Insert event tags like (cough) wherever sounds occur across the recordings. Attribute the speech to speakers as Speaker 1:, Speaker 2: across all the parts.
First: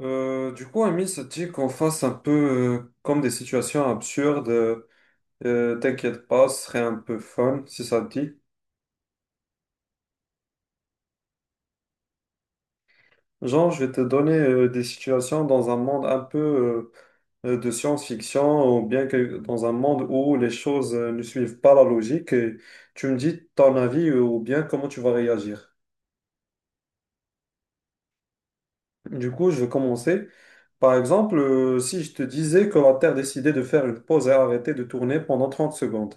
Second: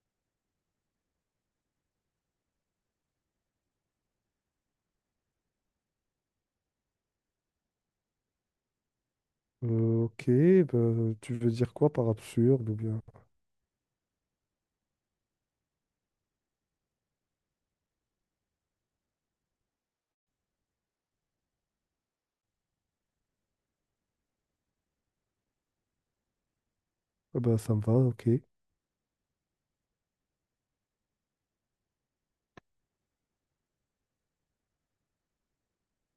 Speaker 1: Du coup, Amine se dit qu'on fasse un peu comme des situations absurdes. T'inquiète pas, ce serait un peu fun si ça te dit.
Speaker 2: Ok. Tu veux dire quoi par absurde ou bien?
Speaker 1: Genre, je vais te donner des situations dans un monde un peu de science-fiction ou bien que dans un monde où les choses ne suivent pas la logique. Et tu me dis ton avis ou bien comment tu vas réagir.
Speaker 2: Ah bah, ça me va, ok.
Speaker 1: Du coup, je vais commencer. Par exemple, si je te disais que la Terre décidait de faire une pause et arrêter de tourner pendant 30 secondes,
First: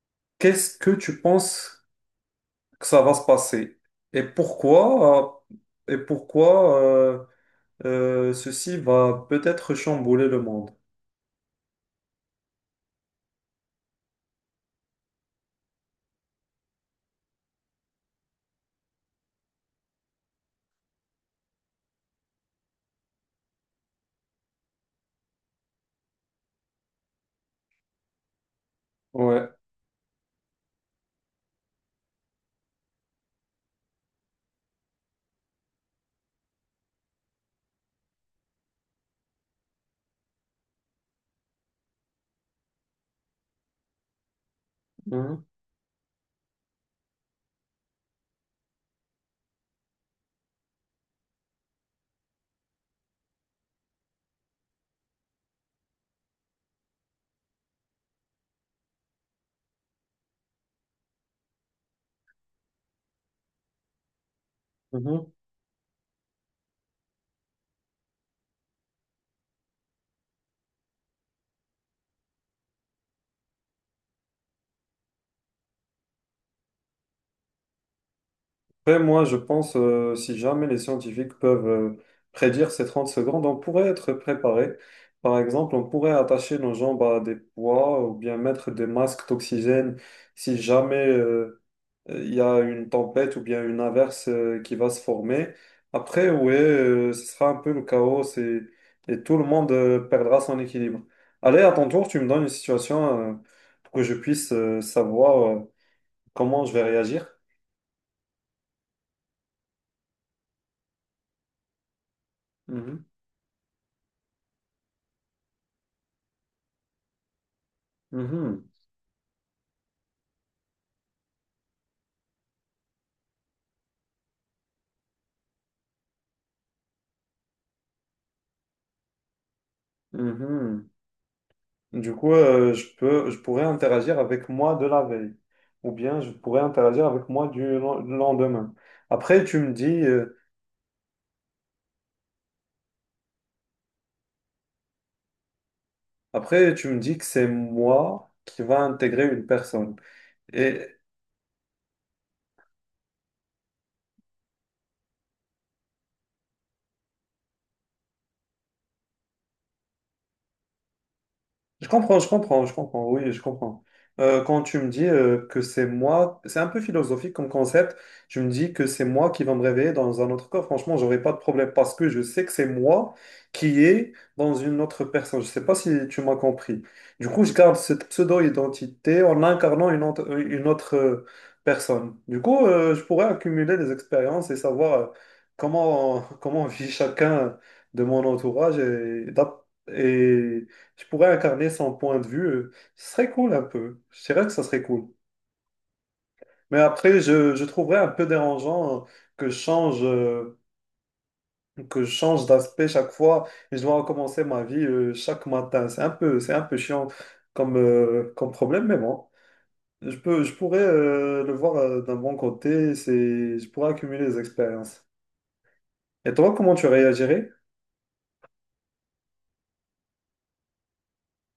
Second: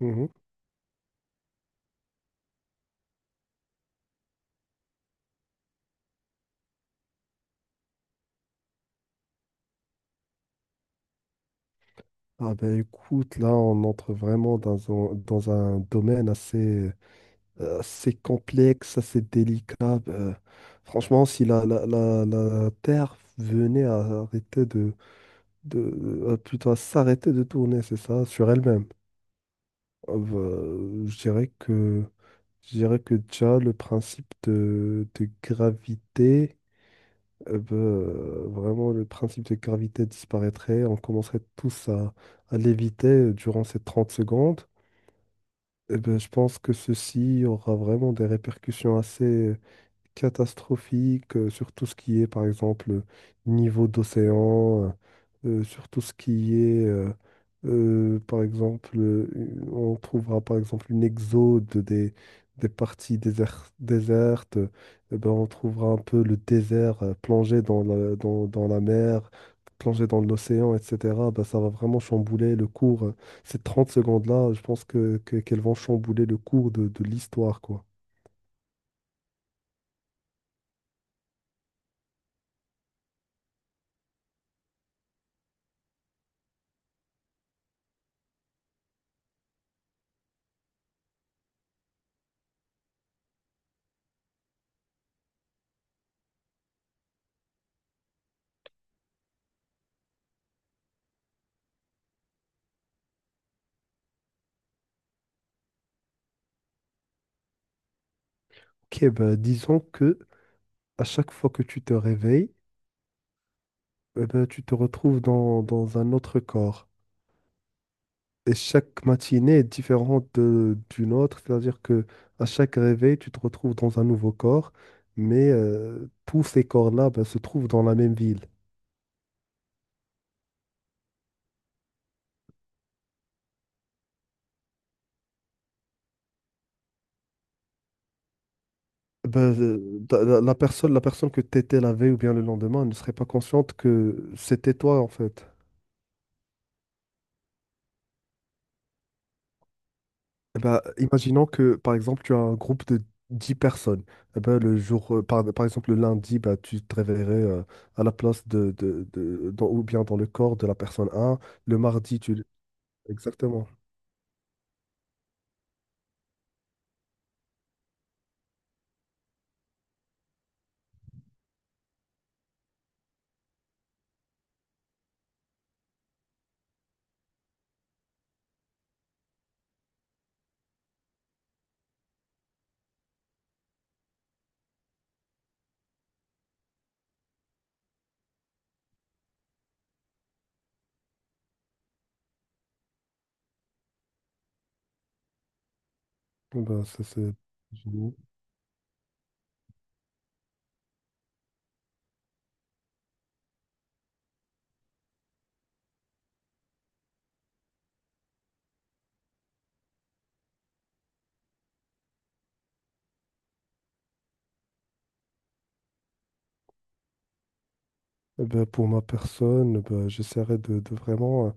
Speaker 2: Mhm.
Speaker 1: qu'est-ce que tu penses que ça va se passer. Et pourquoi, euh, et pourquoi euh, ceci va peut-être chambouler le monde.
Speaker 2: Ah ben écoute, là on entre vraiment dans un domaine assez, assez complexe, assez délicat. Bah, franchement, si la Terre venait à arrêter de à plutôt à s'arrêter de tourner, c'est ça, sur elle-même,
Speaker 1: Ouais.
Speaker 2: ah bah, je dirais que je dirais que déjà le principe de gravité. Eh ben, vraiment, le principe de gravité disparaîtrait. On commencerait tous à léviter durant ces 30 secondes.
Speaker 1: Mhm.
Speaker 2: Eh ben, je pense que ceci aura vraiment des répercussions assez, catastrophique sur tout ce qui est, par exemple, niveau d'océan, sur tout ce qui est, par exemple, on trouvera par exemple une exode des, des parties déser- désertes, ben,
Speaker 1: Mhm.
Speaker 2: on trouvera un peu le désert plongé dans dans la mer, plongé dans l'océan, etc. Ben, ça va vraiment chambouler le cours. Ces 30 secondes-là, je pense qu'elles vont chambouler le cours de l'histoire, quoi.
Speaker 1: Après, moi, je pense, si jamais les scientifiques peuvent prédire ces 30 secondes, on pourrait être préparé. Par exemple, on pourrait attacher nos jambes à des poids ou bien mettre des masques d'oxygène si jamais il y a une tempête ou bien une inverse qui va se former. Après, ouais, ce sera un peu le chaos et tout le monde perdra son équilibre. Allez, à ton tour, tu me donnes une situation pour que je puisse savoir comment je vais réagir.
Speaker 2: Ok, ben disons que à chaque fois que tu te réveilles,
Speaker 1: Mhm,
Speaker 2: eh ben, tu te retrouves dans, dans un autre corps. Et
Speaker 1: mhm,
Speaker 2: chaque matinée est différente d'une autre, c'est-à-dire que à chaque réveil, tu te retrouves dans un nouveau corps, mais tous ces corps-là ben, se trouvent dans la même ville.
Speaker 1: mhm. Du coup, je pourrais interagir avec moi de la veille ou bien je pourrais interagir avec moi du lendemain. Après,
Speaker 2: Ben, la, la personne que tu étais la veille ou bien le lendemain ne serait pas consciente que c'était toi en fait.
Speaker 1: tu me dis que c'est moi qui va intégrer une personne.
Speaker 2: Eh ben,
Speaker 1: Et
Speaker 2: imaginons que, par exemple, tu as un groupe de 10 personnes. Eh ben, le jour, par exemple, le lundi, bah, tu te réveillerais à la place ou bien dans le corps de la personne un. Le mardi, tu...
Speaker 1: je comprends, oui, je
Speaker 2: Exactement.
Speaker 1: comprends. Quand tu me dis que c'est moi, c'est un peu philosophique comme concept, tu me dis que c'est moi qui va me réveiller dans un autre corps, franchement, j'aurais pas de problème parce que je sais que c'est moi qui est dans une autre personne. Je sais pas si tu m'as compris. Du coup, je garde cette pseudo-identité en incarnant une autre personne. Du coup, je pourrais accumuler des expériences et savoir (laughs) comment vit chacun de mon entourage et je pourrais incarner son point de vue. Ce serait cool un peu. Je dirais que ça serait cool.
Speaker 2: Eh
Speaker 1: Mais
Speaker 2: ben, ça,
Speaker 1: après,
Speaker 2: c'est
Speaker 1: je trouverais un
Speaker 2: génial.
Speaker 1: peu dérangeant que je change, euh, que je change d'aspect chaque fois et je dois recommencer ma vie chaque matin. C'est un peu chiant comme, comme problème, mais bon. Je pourrais le voir d'un bon côté. C'est, je pourrais accumuler des expériences. Et toi, comment tu réagirais?
Speaker 2: Eh ben, pour ma personne, eh ben, j'essaierai de vraiment...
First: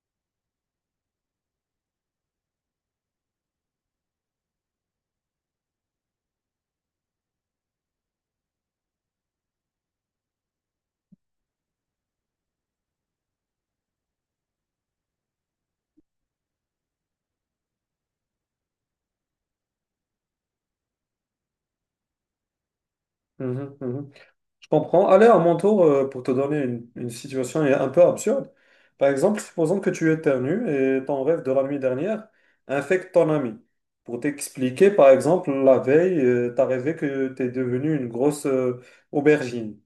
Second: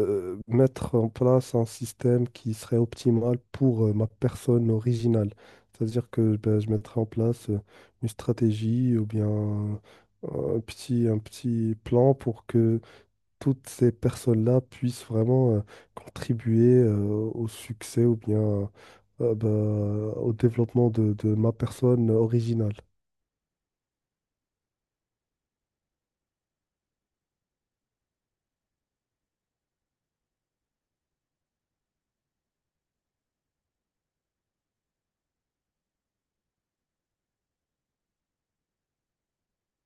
Speaker 2: Mettre en place un système qui serait optimal pour ma personne originale. C'est-à-dire que ben, je mettrais en place une stratégie ou bien un petit plan pour que toutes ces personnes-là puissent vraiment contribuer au succès ou bien euh, ben, au développement de ma personne originale.
Speaker 1: Mhm, mhm. Je comprends. Allez, à mon tour, pour te donner une situation un peu absurde. Par exemple, supposons que tu éternues et ton rêve de la nuit dernière infecte ton ami. Pour t'expliquer, par exemple, la veille, tu as rêvé que tu es devenu une grosse aubergine.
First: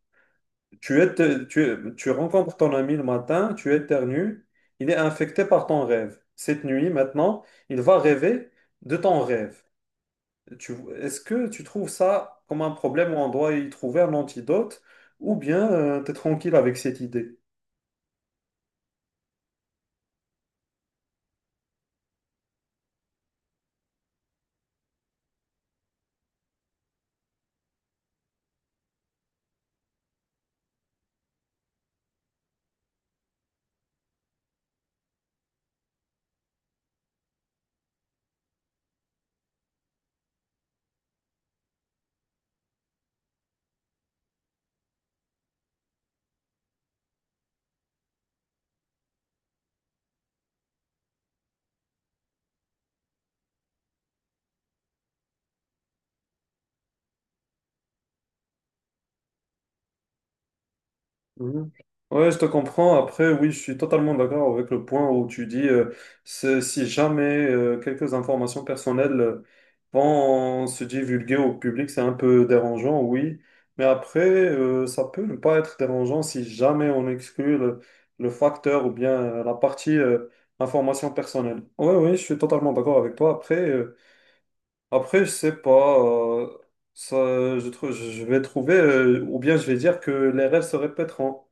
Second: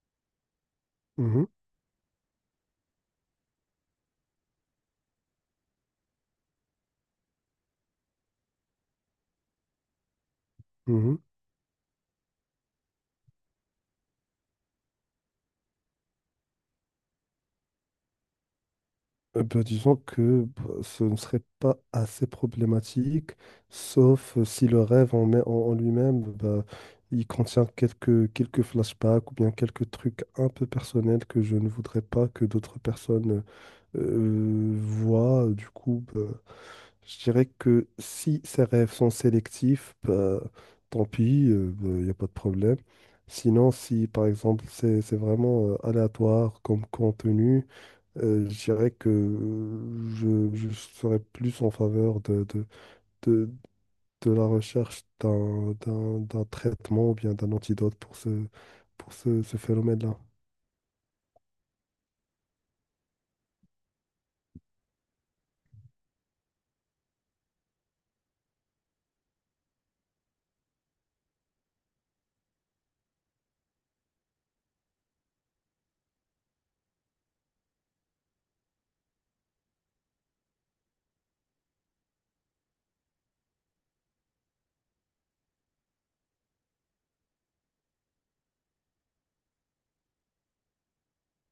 Speaker 2: Mhm,
Speaker 1: Tu rencontres ton ami le matin, tu éternues, il est infecté par ton rêve. Cette nuit, maintenant, il va rêver de ton rêve. Tu,
Speaker 2: mhm.
Speaker 1: est-ce que tu trouves ça comme un problème où on doit y trouver un antidote ou bien tu es tranquille avec cette idée?
Speaker 2: Ben, disons que bah, ce ne serait pas assez problématique, sauf si le rêve en lui-même, bah, il contient quelques, quelques flashbacks ou bien quelques trucs un peu personnels que je ne voudrais pas que d'autres personnes voient. Du coup, bah, je dirais que si ces rêves sont sélectifs, bah, tant pis, bah, il n'y a pas de problème. Sinon, si par exemple c'est vraiment aléatoire comme contenu, je dirais que je serais plus en faveur de, de la recherche d'un traitement ou bien d'un antidote pour ce, ce phénomène-là.
Speaker 1: Mhm. Ouais, je te comprends. Après, oui, je suis totalement d'accord avec le point où tu dis si jamais quelques informations personnelles vont se divulguer au public, c'est un peu dérangeant, oui. Mais après, ça peut ne pas être dérangeant si jamais on exclut le facteur ou bien la partie information personnelle. Oui, oui, je suis totalement d'accord avec toi. Après, je sais pas. Ça, je vais trouver, ou bien je vais dire que les rêves se répéteront.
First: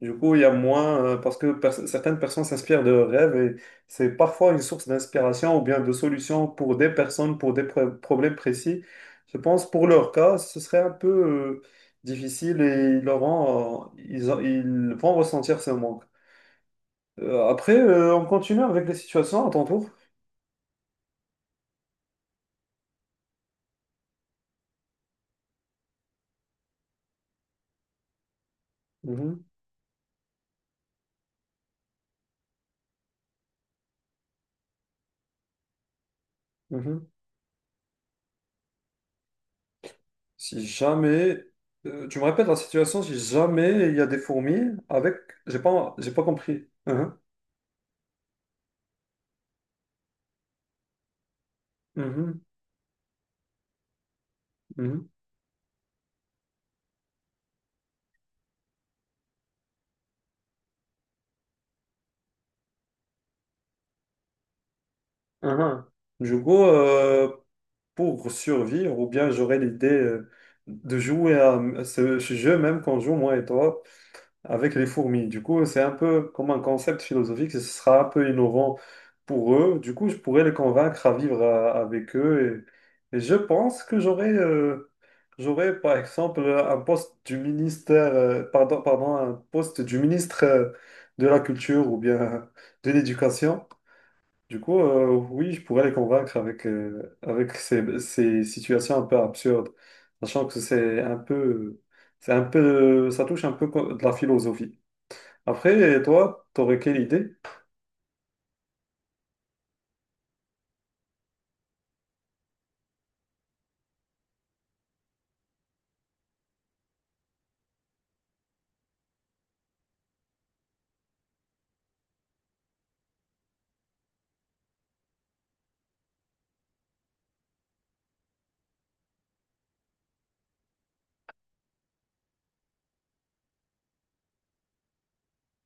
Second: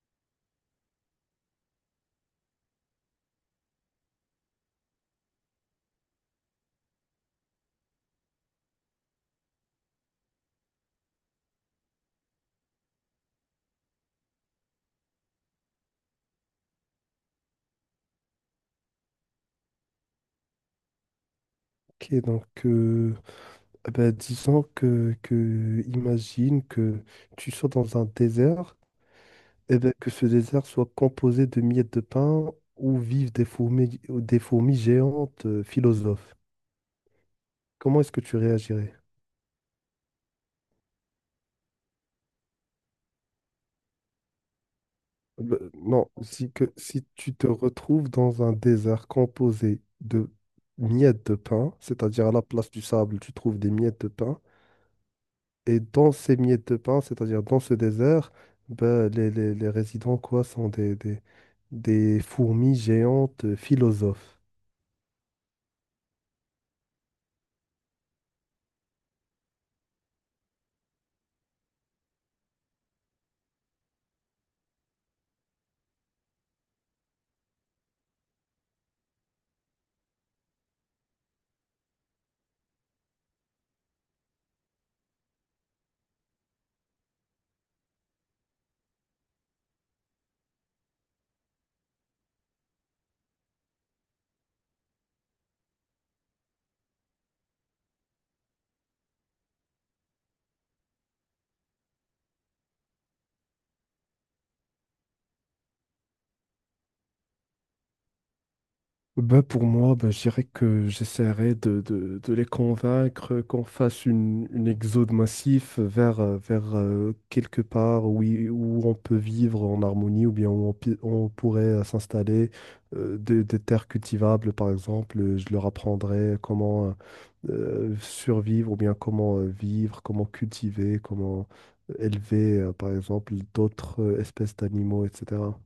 Speaker 1: Du coup, il y a moins, certaines personnes s'inspirent de leurs rêves et c'est parfois une source d'inspiration ou bien de solution pour des personnes, pour des problèmes précis. Je pense pour leur cas, ce serait un peu difficile et ils, auront, ils, ont- ils vont ressentir ce manque. On continue avec les situations à ton tour.
Speaker 2: Ok, donc eh ben, disons que imagine que tu sois dans un désert
Speaker 1: Mhm,
Speaker 2: et ben, que ce désert soit composé de miettes de pain où vivent des fourmis géantes philosophes.
Speaker 1: mhm.
Speaker 2: Comment est-ce que tu réagirais?
Speaker 1: Si jamais, tu me répètes la situation, si jamais il y a des fourmis avec,
Speaker 2: Bah, non,
Speaker 1: j'ai pas compris.
Speaker 2: si
Speaker 1: Mhm,
Speaker 2: tu te retrouves dans un désert composé de miettes de pain, c'est-à-dire à
Speaker 1: mhm,
Speaker 2: la place du sable, tu trouves des miettes de pain,
Speaker 1: mhm.
Speaker 2: et dans ces miettes de pain, c'est-à-dire dans ce désert, bah, les résidents quoi, sont des fourmis géantes philosophes.
Speaker 1: Uhum. Du coup, pour survivre, ou bien j'aurais l'idée de jouer à ce jeu même qu'on joue, moi et toi, avec les fourmis. Du coup, c'est un peu comme un concept philosophique, ce sera un peu innovant pour eux. Du coup, je pourrais les convaincre à vivre avec eux. Et je pense que j'aurais, par exemple, un poste du ministère, pardon, pardon, un poste du ministre de la Culture ou bien de l'Éducation. Du coup, oui, je pourrais les convaincre avec, avec ces, ces situations un peu absurdes, sachant que c'est un peu, ça touche un peu de la philosophie. Après, toi, t'aurais quelle idée?
Speaker 2: Ben pour moi, ben je dirais que j'essaierai de les convaincre qu'on fasse une exode massif vers, vers quelque part où, où on peut vivre en harmonie ou bien où on, on pourrait s'installer, des terres cultivables par exemple. Je leur apprendrai comment survivre ou bien comment vivre, comment cultiver, comment élever par exemple d'autres espèces d'animaux, etc.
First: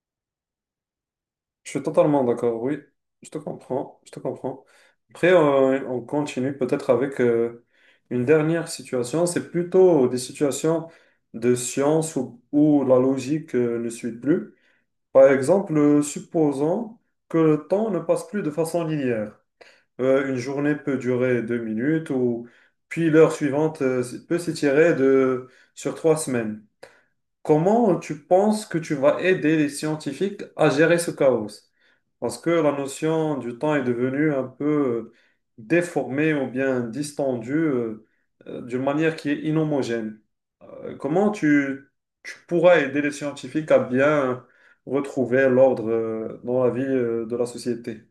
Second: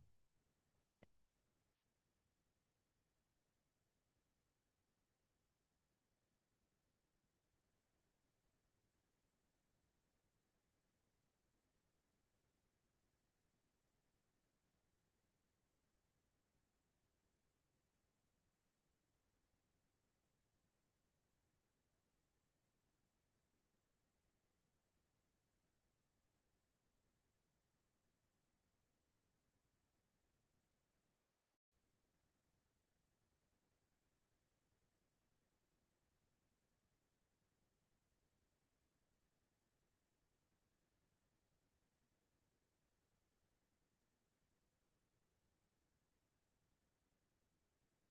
Speaker 1: Je suis totalement d'accord, oui, je te comprends, je te comprends. Après, on continue peut-être avec une dernière situation, c'est plutôt des situations de science où, où la logique ne suit plus. Par exemple, supposons que le temps ne passe plus de façon linéaire. Une journée peut durer 2 minutes, ou puis l'heure suivante peut s'étirer sur 3 semaines. Comment tu penses que tu vas aider les scientifiques à gérer ce chaos? Parce que la notion du temps est devenue un peu euh, déformée ou bien distendue d'une manière qui est inhomogène. Euh, comment tu, Tu pourras aider les scientifiques à bien retrouver l'ordre dans la vie de la société?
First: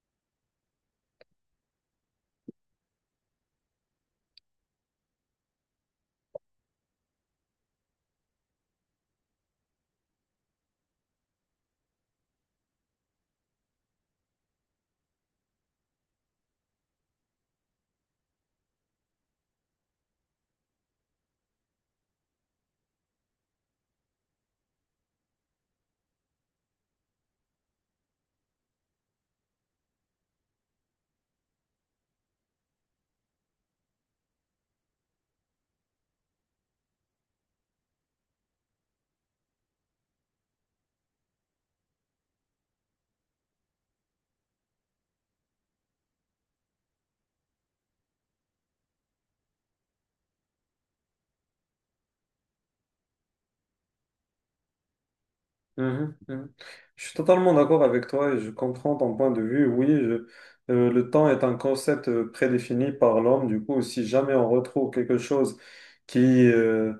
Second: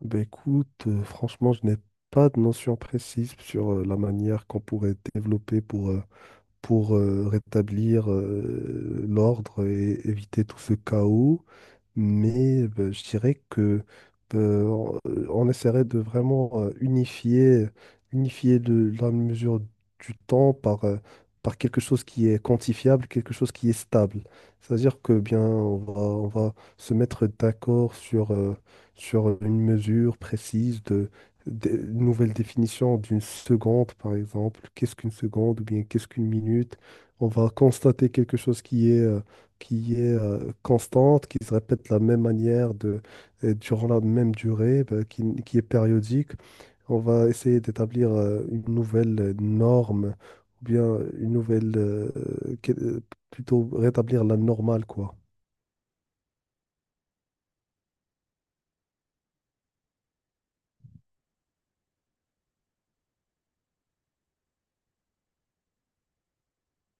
Speaker 2: Ben écoute, franchement, je n'ai pas de notion précise sur la manière qu'on pourrait développer pour, rétablir l'ordre et éviter tout ce chaos mais bah, je dirais que on on essaierait de vraiment unifier, unifier de, la mesure du temps par, par quelque chose qui est quantifiable, quelque chose qui est stable. C'est-à-dire que bien, on va se mettre d'accord sur, sur une mesure précise une nouvelle définition d'une seconde, par exemple. Qu'est-ce qu'une seconde ou bien qu'est-ce qu'une minute? On va constater quelque chose qui est constante, qui se répète de la même manière de, et durant la même durée, bah, qui est périodique. On va essayer d'établir une nouvelle norme, ou bien une nouvelle, que- euh, plutôt rétablir la normale, quoi.
Speaker 1: Mhm, mhm. Je suis totalement d'accord avec toi et je comprends ton point de vue. Le temps est un concept prédéfini par l'homme. Du coup, si jamais on retrouve quelque chose qui, euh,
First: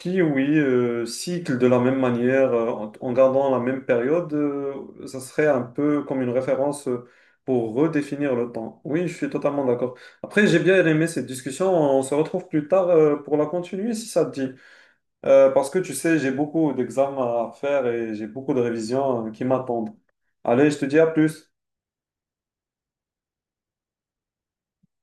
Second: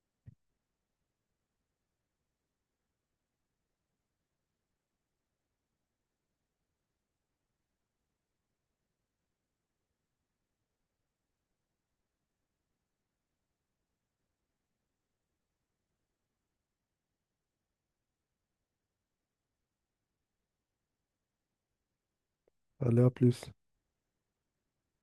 Speaker 1: qui oui, cycle de la même manière, en gardant la même période, ça serait un peu comme une référence pour redéfinir le temps. Oui, je suis totalement d'accord. Après, j'ai bien aimé cette discussion. On se retrouve plus tard, pour la continuer si ça te dit. Parce que tu sais, j'ai beaucoup d'examens à faire et j'ai beaucoup de révisions qui m'attendent. Allez, je te dis à plus.
Speaker 2: Allez, à plus.